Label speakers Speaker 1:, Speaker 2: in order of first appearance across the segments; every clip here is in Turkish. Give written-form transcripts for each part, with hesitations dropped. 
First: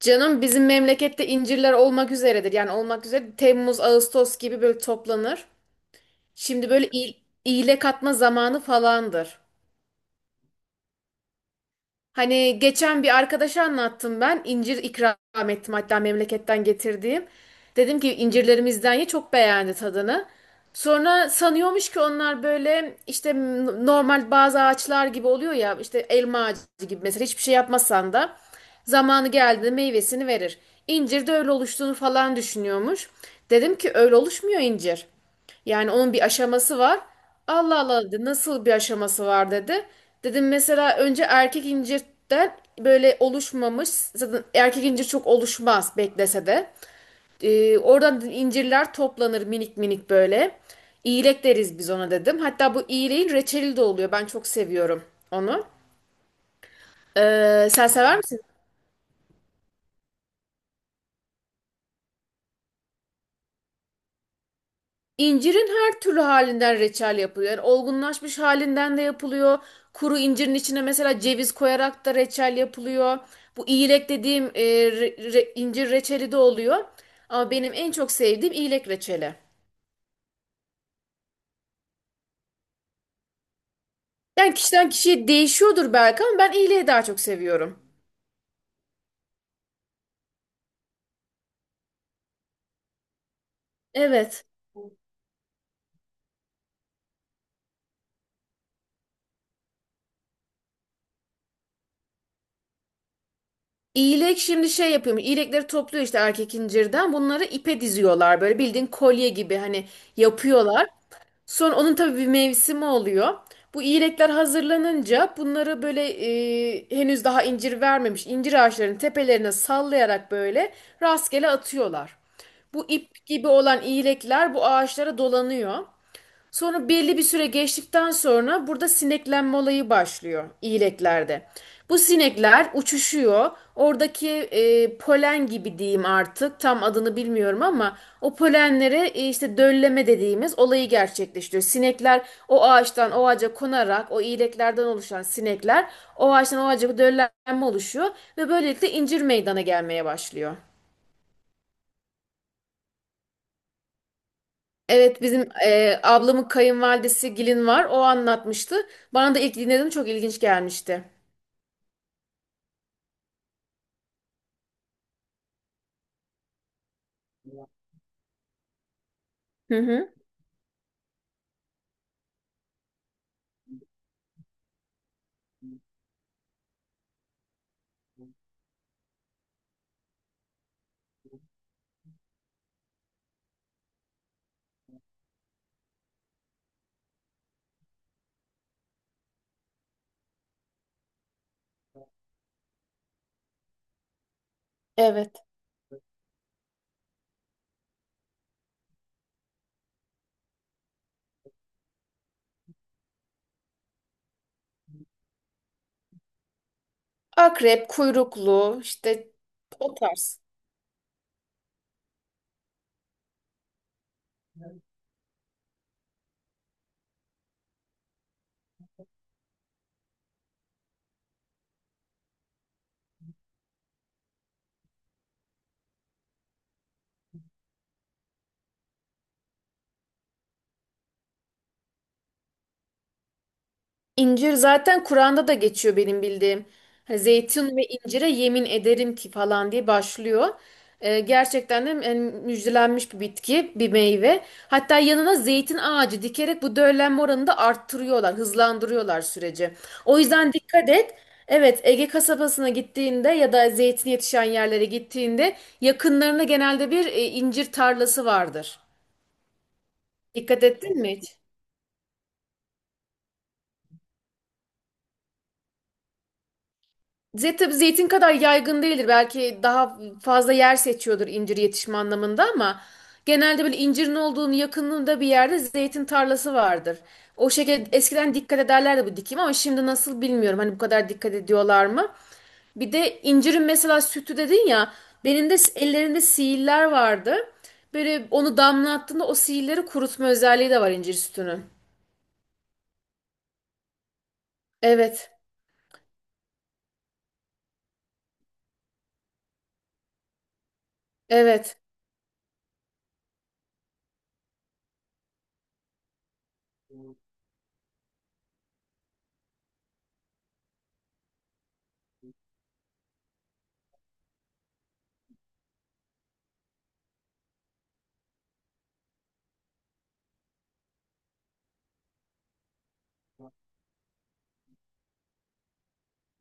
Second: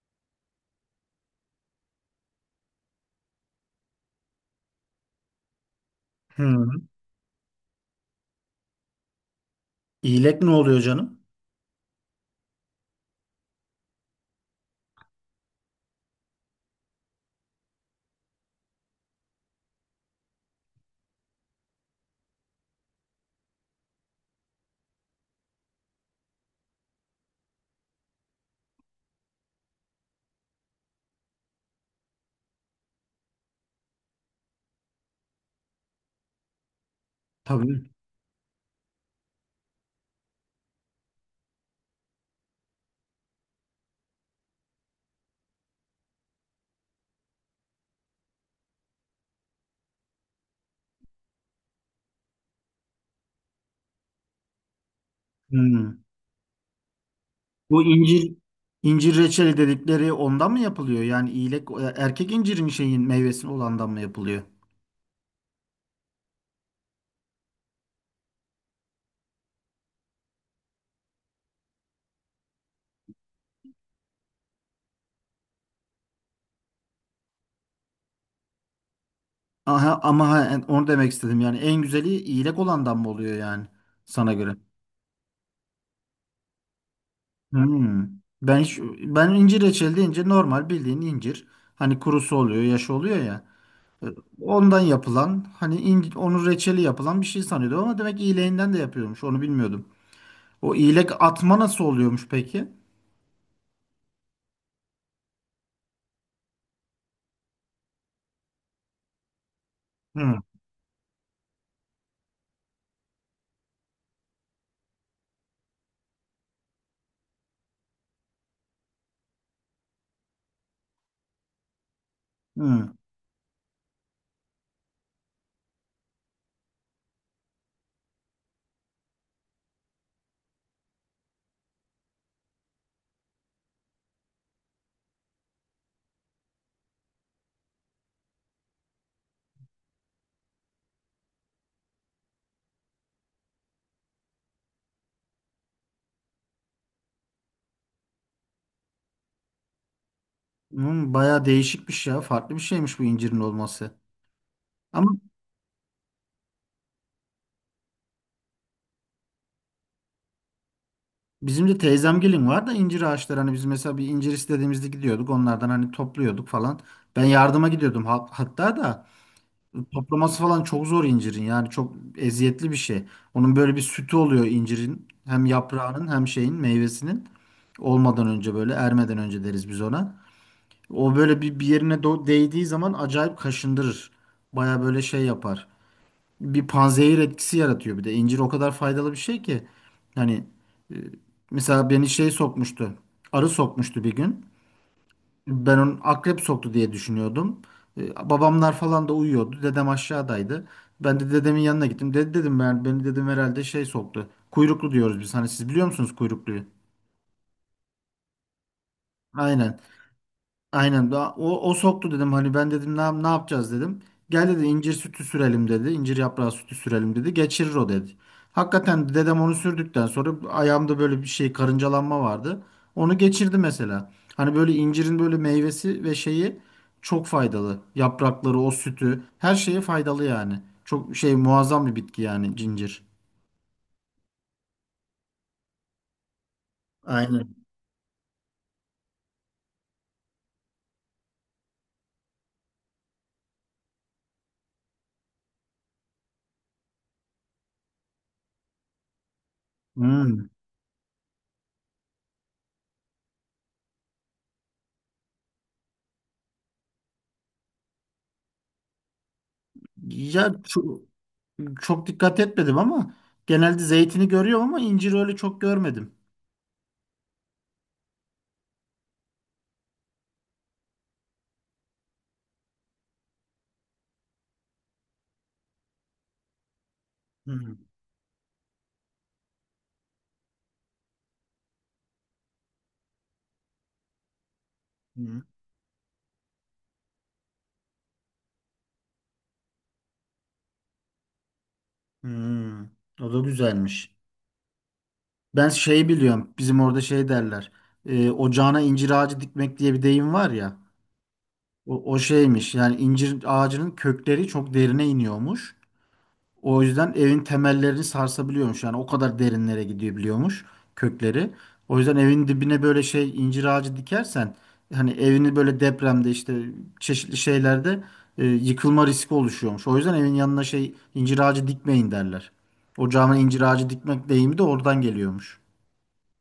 Speaker 1: Canım bizim memlekette incirler olmak üzeredir. Yani olmak üzere Temmuz, Ağustos gibi böyle toplanır.
Speaker 2: Hı.
Speaker 1: Şimdi böyle iyile katma zamanı falandır.
Speaker 2: İyilek ne oluyor canım?
Speaker 1: Hani geçen bir arkadaşa anlattım ben. İncir ikram ettim hatta memleketten getirdiğim. Dedim ki incirlerimizden ye, çok beğendi tadını. Sonra sanıyormuş ki onlar böyle işte normal bazı ağaçlar gibi oluyor ya, işte elma ağacı gibi, mesela hiçbir şey yapmasan da zamanı geldiğinde meyvesini verir. İncir de öyle oluştuğunu falan düşünüyormuş. Dedim ki öyle oluşmuyor incir. Yani onun bir aşaması var. Allah
Speaker 2: Tabii.
Speaker 1: Allah dedi, nasıl bir aşaması var dedi. Dedim mesela önce erkek incirden böyle oluşmamış. Zaten erkek incir çok oluşmaz beklese de. Oradan dedim incirler toplanır minik minik böyle. İyilek deriz biz ona dedim. Hatta bu iyileğin reçeli de oluyor. Ben çok seviyorum onu.
Speaker 2: Hı. Bu
Speaker 1: Sen sever
Speaker 2: incir
Speaker 1: misin?
Speaker 2: incir reçeli dedikleri ondan mı yapılıyor? Yani iyilek erkek incirin şeyin meyvesinin olandan mı yapılıyor?
Speaker 1: İncirin her türlü halinden reçel yapılıyor. Yani olgunlaşmış halinden de yapılıyor. Kuru incirin içine mesela ceviz koyarak da reçel yapılıyor. Bu iyilek dediğim incir reçeli de oluyor. Ama benim en çok sevdiğim iyilek reçeli.
Speaker 2: Aha, ama ha, onu demek istedim. Yani en güzeli iyilek olandan mı oluyor yani sana
Speaker 1: Yani
Speaker 2: göre?
Speaker 1: kişiden kişiye değişiyordur belki ama ben iyileği daha çok
Speaker 2: Hı.
Speaker 1: seviyorum.
Speaker 2: Ben hiç, ben incir reçeli deyince normal bildiğin incir. Hani kurusu oluyor, yaşı oluyor ya. E,
Speaker 1: Evet.
Speaker 2: Ondan yapılan hani incir, onun reçeli yapılan bir şey sanıyordum ama demek iyileğinden de yapıyormuş. Onu bilmiyordum. O iğlek atma nasıl oluyormuş peki?
Speaker 1: İğlek şimdi şey yapıyormuş. İğlekleri topluyor işte erkek incirden. Bunları ipe diziyorlar. Böyle bildiğin kolye gibi hani
Speaker 2: Hı.
Speaker 1: yapıyorlar. Sonra onun tabii bir mevsimi oluyor. Bu iğlekler hazırlanınca bunları böyle henüz daha incir vermemiş incir ağaçlarının tepelerine sallayarak böyle rastgele atıyorlar. Bu
Speaker 2: Hı.
Speaker 1: ip gibi olan iğlekler bu ağaçlara dolanıyor. Sonra belli bir süre geçtikten sonra burada sineklenme olayı başlıyor iyileklerde. Bu sinekler uçuşuyor. Oradaki polen gibi diyeyim artık, tam adını bilmiyorum, ama o polenlere işte dölleme dediğimiz olayı gerçekleştiriyor. Sinekler o ağaçtan o ağaca konarak, o iyileklerden oluşan sinekler o ağaçtan o ağaca, döllenme oluşuyor ve böylelikle incir meydana gelmeye başlıyor.
Speaker 2: Hı, bayağı değişikmiş ya. Farklı bir şeymiş bu incirin olması. Ama
Speaker 1: Evet, bizim ablamın kayınvalidesi Gilin var. O anlatmıştı. Bana da ilk dinlediğim çok ilginç gelmişti.
Speaker 2: bizim de teyzemgilin var da incir ağaçları. Hani biz mesela bir incir istediğimizde gidiyorduk. Onlardan hani topluyorduk falan. Ben yardıma gidiyordum hatta da
Speaker 1: Hı hı.
Speaker 2: toplaması falan çok zor incirin. Yani çok eziyetli bir şey. Onun böyle bir sütü oluyor incirin. Hem yaprağının hem şeyin meyvesinin. Olmadan önce böyle ermeden önce deriz biz ona. O böyle bir yerine değdiği zaman acayip kaşındırır. Baya böyle şey yapar. Bir panzehir etkisi yaratıyor bir de. İncir o kadar faydalı bir şey ki. Hani e, mesela beni şey sokmuştu. Arı sokmuştu bir gün.
Speaker 1: Evet.
Speaker 2: Ben onun akrep soktu diye düşünüyordum. Babamlar falan da uyuyordu. Dedem aşağıdaydı. Ben de dedemin yanına gittim. Dedi dedim ben beni dedim herhalde şey soktu. Kuyruklu diyoruz biz. Hani siz biliyor musunuz kuyrukluyu?
Speaker 1: Akrep, kuyruklu işte
Speaker 2: Aynen.
Speaker 1: o tarz.
Speaker 2: O soktu dedim hani ben dedim ne yapacağız dedim. Gel dedi incir sütü sürelim dedi. İncir yaprağı sütü sürelim dedi. Geçirir o dedi. Hakikaten dedem onu sürdükten sonra ayağımda böyle bir şey karıncalanma vardı. Onu geçirdi mesela. Hani böyle incirin böyle meyvesi ve şeyi çok faydalı. Yaprakları, o sütü her şeye faydalı yani. Çok şey muazzam bir bitki yani cincir.
Speaker 1: İncir zaten Kur'an'da da geçiyor benim bildiğim. Hani
Speaker 2: Aynen.
Speaker 1: "Zeytin ve incire yemin ederim ki" falan diye başlıyor. Gerçekten de yani müjdelenmiş bir bitki, bir meyve. Hatta yanına zeytin ağacı dikerek bu döllenme oranını da arttırıyorlar, hızlandırıyorlar süreci. O
Speaker 2: Hmm.
Speaker 1: yüzden dikkat et. Evet, Ege kasabasına gittiğinde ya da zeytin yetişen yerlere gittiğinde yakınlarında genelde bir incir tarlası vardır.
Speaker 2: Ya
Speaker 1: Dikkat ettin
Speaker 2: ço-
Speaker 1: mi hiç?
Speaker 2: Çok dikkat etmedim ama genelde zeytini görüyorum ama incir öyle çok görmedim.
Speaker 1: Zeytin, tabii zeytin kadar yaygın değildir. Belki daha fazla yer seçiyordur incir yetişme anlamında, ama genelde böyle incirin olduğunun yakınlığında bir yerde zeytin tarlası vardır. O
Speaker 2: Hı
Speaker 1: şekilde eskiden dikkat ederlerdi bu dikim, ama şimdi nasıl bilmiyorum. Hani bu kadar dikkat ediyorlar mı? Bir de incirin mesela sütü dedin ya,
Speaker 2: hı.
Speaker 1: benim de ellerinde sihirler vardı. Böyle onu damlattığında o sihirleri kurutma özelliği de var incir sütünün.
Speaker 2: Hı. O da güzelmiş.
Speaker 1: Evet,
Speaker 2: Ben şey biliyorum. Bizim orada şey derler. Ocağına incir ağacı dikmek diye bir deyim var ya.
Speaker 1: evet.
Speaker 2: O şeymiş. Yani incir ağacının kökleri çok derine iniyormuş. O yüzden evin temellerini sarsabiliyormuş. Yani o kadar derinlere gidebiliyormuş kökleri. O yüzden evin dibine böyle şey incir ağacı dikersen hani evini böyle depremde işte çeşitli şeylerde yıkılma riski oluşuyormuş. O yüzden evin yanına şey incir ağacı dikmeyin derler. Ocağıma incir ağacı dikmek deyimi de oradan geliyormuş.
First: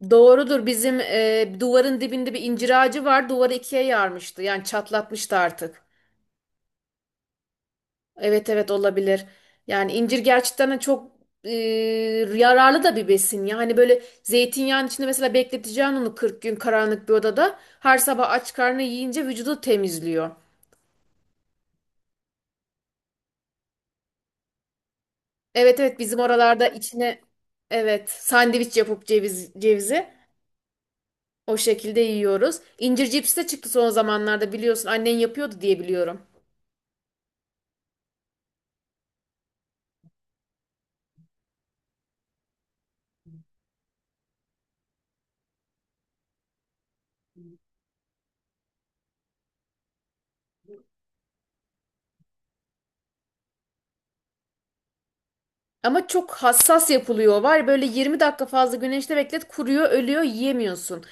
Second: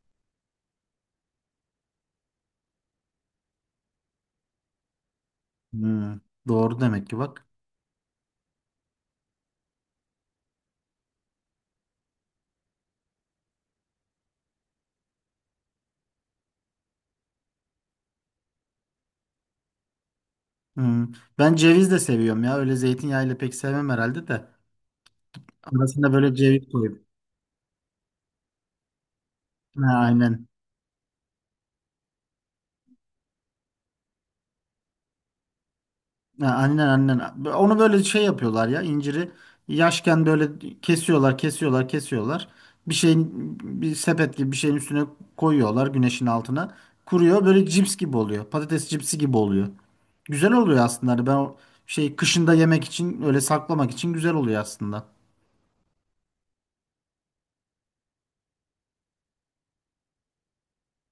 Speaker 1: Doğrudur. Bizim duvarın dibinde bir incir ağacı var. Duvarı ikiye yarmıştı. Yani çatlatmıştı artık.
Speaker 2: Hmm, doğru demek ki bak.
Speaker 1: Evet evet, olabilir. Yani incir gerçekten de çok e, yararlı da bir besin. Yani böyle zeytinyağının içinde mesela bekleteceğin onu 40 gün karanlık bir odada. Her sabah aç karnına yiyince vücudu temizliyor.
Speaker 2: Hmm. Ben ceviz de seviyorum ya. Öyle zeytinyağıyla pek sevmem herhalde de.
Speaker 1: Evet evet,
Speaker 2: Arasına
Speaker 1: bizim
Speaker 2: böyle
Speaker 1: oralarda
Speaker 2: ceviz koyup.
Speaker 1: içine, evet sandviç yapıp ceviz,
Speaker 2: Ha,
Speaker 1: cevizi
Speaker 2: aynen.
Speaker 1: o şekilde yiyoruz. İncir cipsi de çıktı son zamanlarda biliyorsun. Annen yapıyordu diye biliyorum.
Speaker 2: Ha, aynen aynen. Onu böyle şey yapıyorlar ya inciri yaşken böyle kesiyorlar. Bir şeyin Bir sepet gibi bir şeyin üstüne koyuyorlar güneşin altına. Kuruyor böyle cips gibi oluyor. Patates cipsi gibi oluyor. Güzel oluyor aslında. Hani ben o şey kışında yemek için öyle saklamak için güzel oluyor aslında.
Speaker 1: Ama çok hassas yapılıyor var. Böyle 20 dakika fazla güneşte beklet, kuruyor, ölüyor, yiyemiyorsun.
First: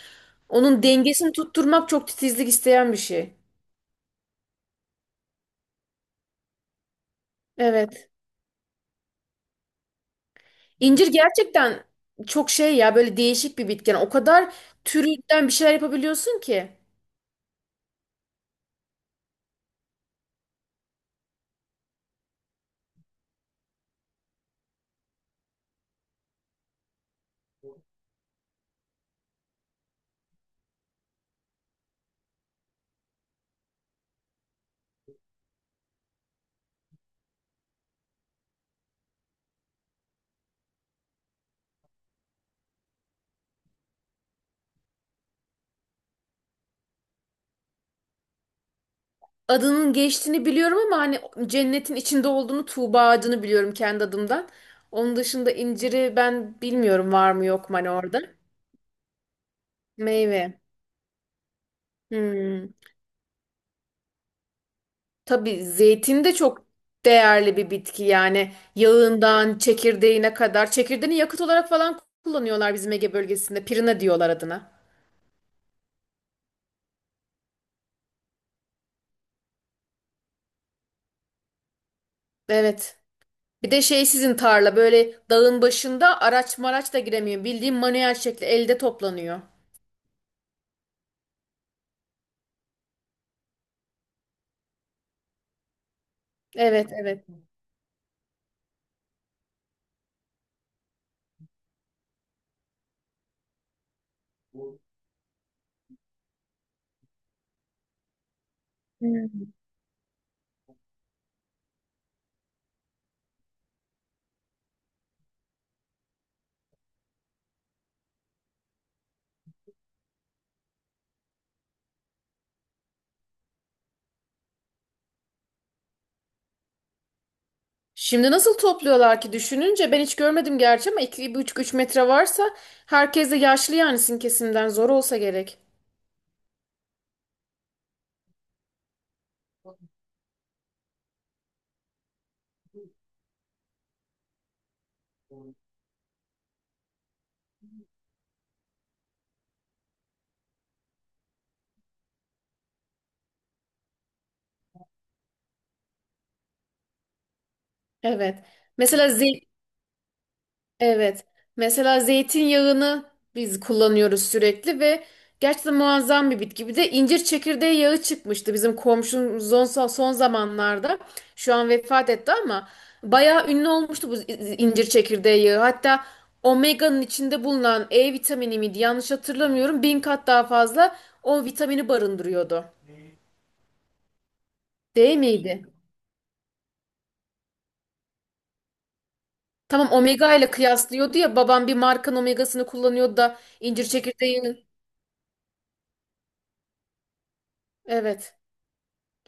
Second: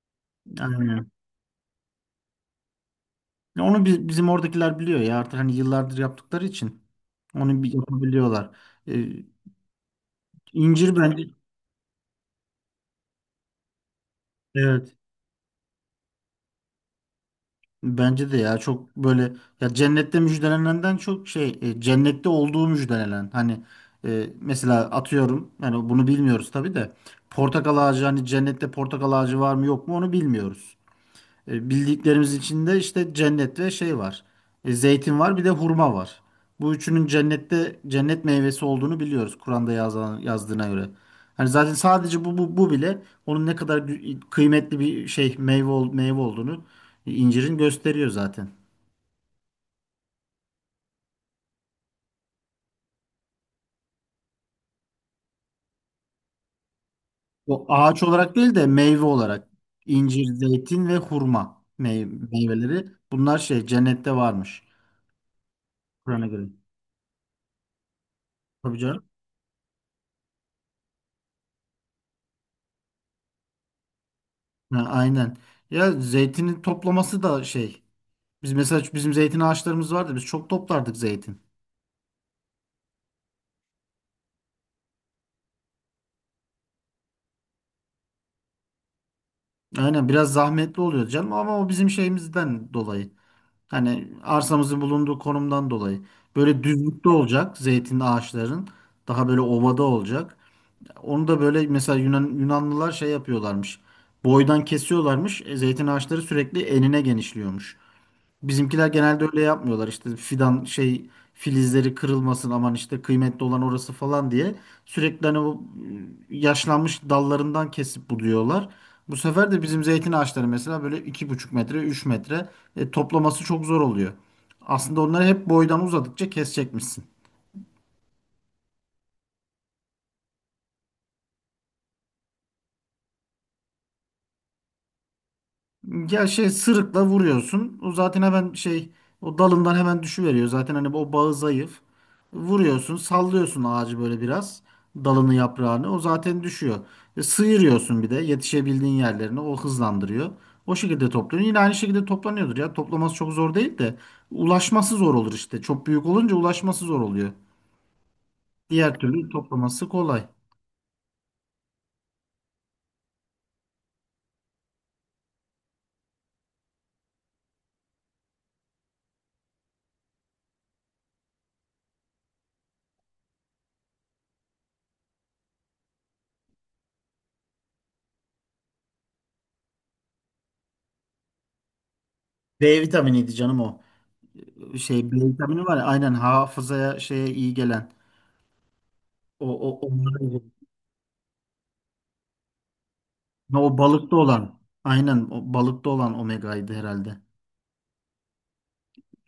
Speaker 1: Onun
Speaker 2: Aynen.
Speaker 1: dengesini tutturmak çok titizlik isteyen bir şey.
Speaker 2: Bizim oradakiler biliyor ya artık hani yıllardır yaptıkları için. Onu bir
Speaker 1: Evet.
Speaker 2: yapabiliyorlar. Ee, incir
Speaker 1: İncir
Speaker 2: bence
Speaker 1: gerçekten çok şey ya, böyle değişik bir bitken. O kadar
Speaker 2: evet.
Speaker 1: türünden bir şeyler yapabiliyorsun ki.
Speaker 2: Bence de ya çok böyle cennette olduğu müjdelenen hani mesela atıyorum yani bunu bilmiyoruz tabii de portakal ağacı hani cennette portakal ağacı var mı yok mu onu bilmiyoruz. Bildiklerimiz içinde işte cennet ve şey var. Zeytin var bir de hurma var. Bu üçünün cennette cennet meyvesi olduğunu biliyoruz Kur'an'da yazan, yazdığına göre. Hani zaten sadece bu bile onun ne kadar kıymetli bir şey meyve, meyve olduğunu incirin gösteriyor zaten.
Speaker 1: Adının geçtiğini biliyorum, ama hani cennetin içinde olduğunu, Tuğba ağacını biliyorum kendi adımdan. Onun dışında inciri ben bilmiyorum var mı
Speaker 2: O
Speaker 1: yok mu hani
Speaker 2: ağaç
Speaker 1: orada.
Speaker 2: olarak değil de meyve olarak incir,
Speaker 1: Meyve.
Speaker 2: zeytin ve hurma
Speaker 1: Hmm.
Speaker 2: meyveleri bunlar şey cennette varmış
Speaker 1: Tabii zeytin
Speaker 2: Kur'an'a
Speaker 1: de
Speaker 2: göre.
Speaker 1: çok değerli bir bitki, yani
Speaker 2: Tabii canım.
Speaker 1: yağından çekirdeğine kadar. Çekirdeğini yakıt olarak falan kullanıyorlar bizim Ege bölgesinde. Pirina diyorlar adına.
Speaker 2: Ha, aynen. Ya zeytinin toplaması da şey. Biz mesela bizim zeytin ağaçlarımız vardı. Biz çok toplardık zeytin.
Speaker 1: Evet. Bir de şey, sizin tarla böyle dağın başında, araç maraç da giremiyor. Bildiğin manuel şekli, elde toplanıyor.
Speaker 2: Aynen biraz zahmetli oluyor canım ama o bizim şeyimizden dolayı. Hani arsamızın bulunduğu konumdan dolayı. Böyle
Speaker 1: Evet
Speaker 2: düzlükte
Speaker 1: evet.
Speaker 2: olacak zeytin ağaçların. Daha böyle ovada olacak. Onu da böyle mesela Yunanlılar şey yapıyorlarmış. Boydan kesiyorlarmış. Zeytin ağaçları sürekli enine genişliyormuş. Bizimkiler genelde öyle
Speaker 1: Hmm.
Speaker 2: yapmıyorlar işte fidan şey filizleri kırılmasın aman işte kıymetli olan orası falan diye sürekli hani yaşlanmış dallarından kesip buluyorlar. Bu sefer de bizim zeytin ağaçları mesela böyle 2,5 metre 3 metre toplaması çok zor oluyor. Aslında onları hep boydan uzadıkça kesecekmişsin.
Speaker 1: Şimdi nasıl topluyorlar ki düşününce, ben hiç görmedim gerçi, ama 2 üç metre varsa herkes de yaşlı, yani sizin kesimden zor olsa gerek.
Speaker 2: Ya şey sırıkla vuruyorsun. O zaten hemen şey o dalından hemen düşüveriyor. Zaten hani o bağı zayıf. Vuruyorsun, sallıyorsun ağacı böyle biraz. Dalını, yaprağını. O zaten düşüyor. Sıyırıyorsun bir de yetişebildiğin yerlerine. O hızlandırıyor. O şekilde topluyorsun. Yine aynı şekilde toplanıyordur ya. Toplaması çok zor değil de ulaşması zor olur işte. Çok büyük olunca ulaşması zor oluyor.
Speaker 1: Evet.
Speaker 2: Diğer
Speaker 1: Mesela
Speaker 2: türlü
Speaker 1: zil
Speaker 2: toplaması kolay.
Speaker 1: Evet. Mesela zeytinyağını biz kullanıyoruz sürekli ve gerçekten muazzam bir bitki. Bir de incir çekirdeği yağı çıkmıştı bizim komşumuz son zamanlarda. Şu an vefat etti ama bayağı ünlü olmuştu bu incir çekirdeği yağı. Hatta omega'nın içinde bulunan E vitamini miydi? Yanlış hatırlamıyorum. 1.000 kat daha fazla o vitamini barındırıyordu.
Speaker 2: B vitaminiydi canım o. Şey B
Speaker 1: Değil miydi?
Speaker 2: vitamini var ya aynen hafızaya şeye iyi gelen. O, o,
Speaker 1: Tamam, omega
Speaker 2: onları
Speaker 1: ile kıyaslıyordu ya, babam bir markanın omegasını kullanıyordu da
Speaker 2: ha, o
Speaker 1: incir
Speaker 2: balıkta olan.
Speaker 1: çekirdeği.
Speaker 2: Aynen o balıkta olan omegaydı herhalde.
Speaker 1: Evet.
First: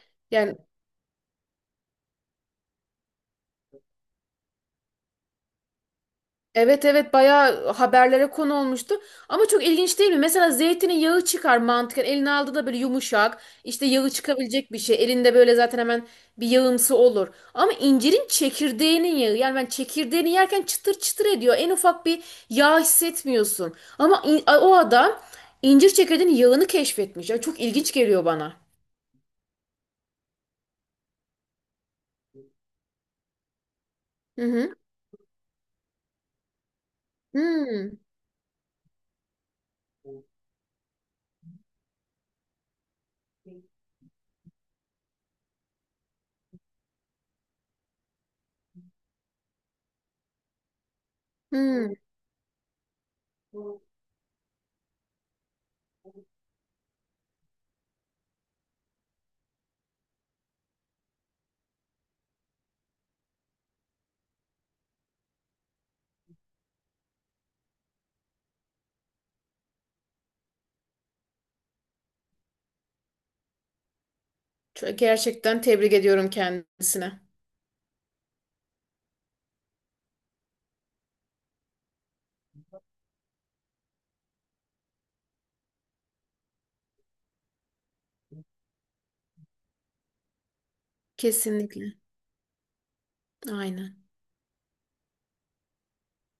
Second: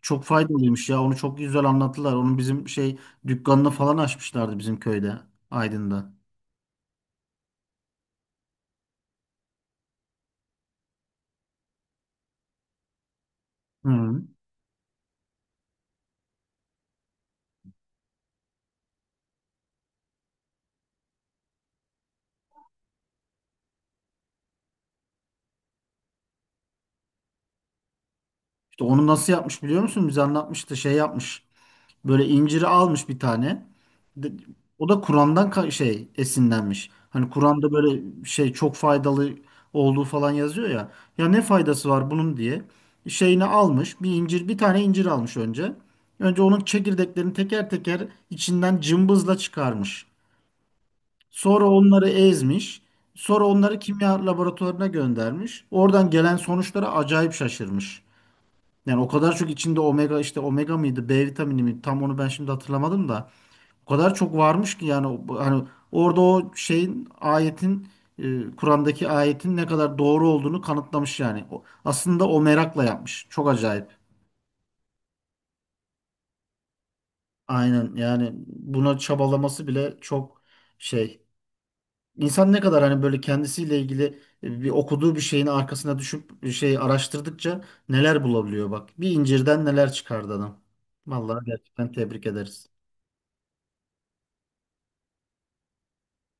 Speaker 2: Çok
Speaker 1: Yani,
Speaker 2: faydalıymış ya. Onu çok güzel anlattılar. Onun bizim şey dükkanını falan açmışlardı bizim köyde, Aydın'da.
Speaker 1: evet evet, bayağı haberlere konu olmuştu. Ama çok ilginç değil mi? Mesela zeytinin yağı çıkar mantıken. Eline aldığı da böyle yumuşak, işte yağı
Speaker 2: Hı.
Speaker 1: çıkabilecek bir şey. Elinde böyle zaten hemen bir yağımsı olur. Ama incirin çekirdeğinin yağı. Yani ben çekirdeğini yerken çıtır çıtır ediyor. En ufak bir yağ hissetmiyorsun. Ama o adam incir çekirdeğinin yağını keşfetmiş. Yani çok ilginç geliyor bana.
Speaker 2: İşte onu nasıl yapmış biliyor musun? Bize anlatmıştı. Şey yapmış. Böyle inciri almış bir tane. De-
Speaker 1: Hı hı.
Speaker 2: O da Kur'an'dan şey esinlenmiş. Hani Kur'an'da
Speaker 1: Hmm,
Speaker 2: böyle şey çok faydalı olduğu falan yazıyor ya. Ya ne faydası var bunun diye. Şeyini almış. Bir tane incir almış önce. Önce onun çekirdeklerini teker teker içinden cımbızla çıkarmış. Sonra
Speaker 1: hmm.
Speaker 2: onları ezmiş. Sonra onları kimya laboratuvarına göndermiş. Oradan gelen sonuçlara acayip şaşırmış. Yani o kadar çok içinde omega işte omega mıydı, B vitamini mi tam onu ben şimdi hatırlamadım da. O kadar çok varmış ki yani hani orada o şeyin ayetin e, Kur'an'daki ayetin ne kadar doğru olduğunu kanıtlamış yani. Aslında o merakla yapmış. Çok acayip.
Speaker 1: Çok- Gerçekten tebrik ediyorum kendisine.
Speaker 2: Aynen yani buna çabalaması bile çok şey. İnsan ne kadar hani böyle kendisiyle ilgili okuduğu bir şeyin arkasına düşüp bir şey araştırdıkça neler bulabiliyor bak. Bir incirden neler çıkardı adam. Vallahi gerçekten
Speaker 1: Kesinlikle.
Speaker 2: tebrik ederiz.
Speaker 1: Aynen.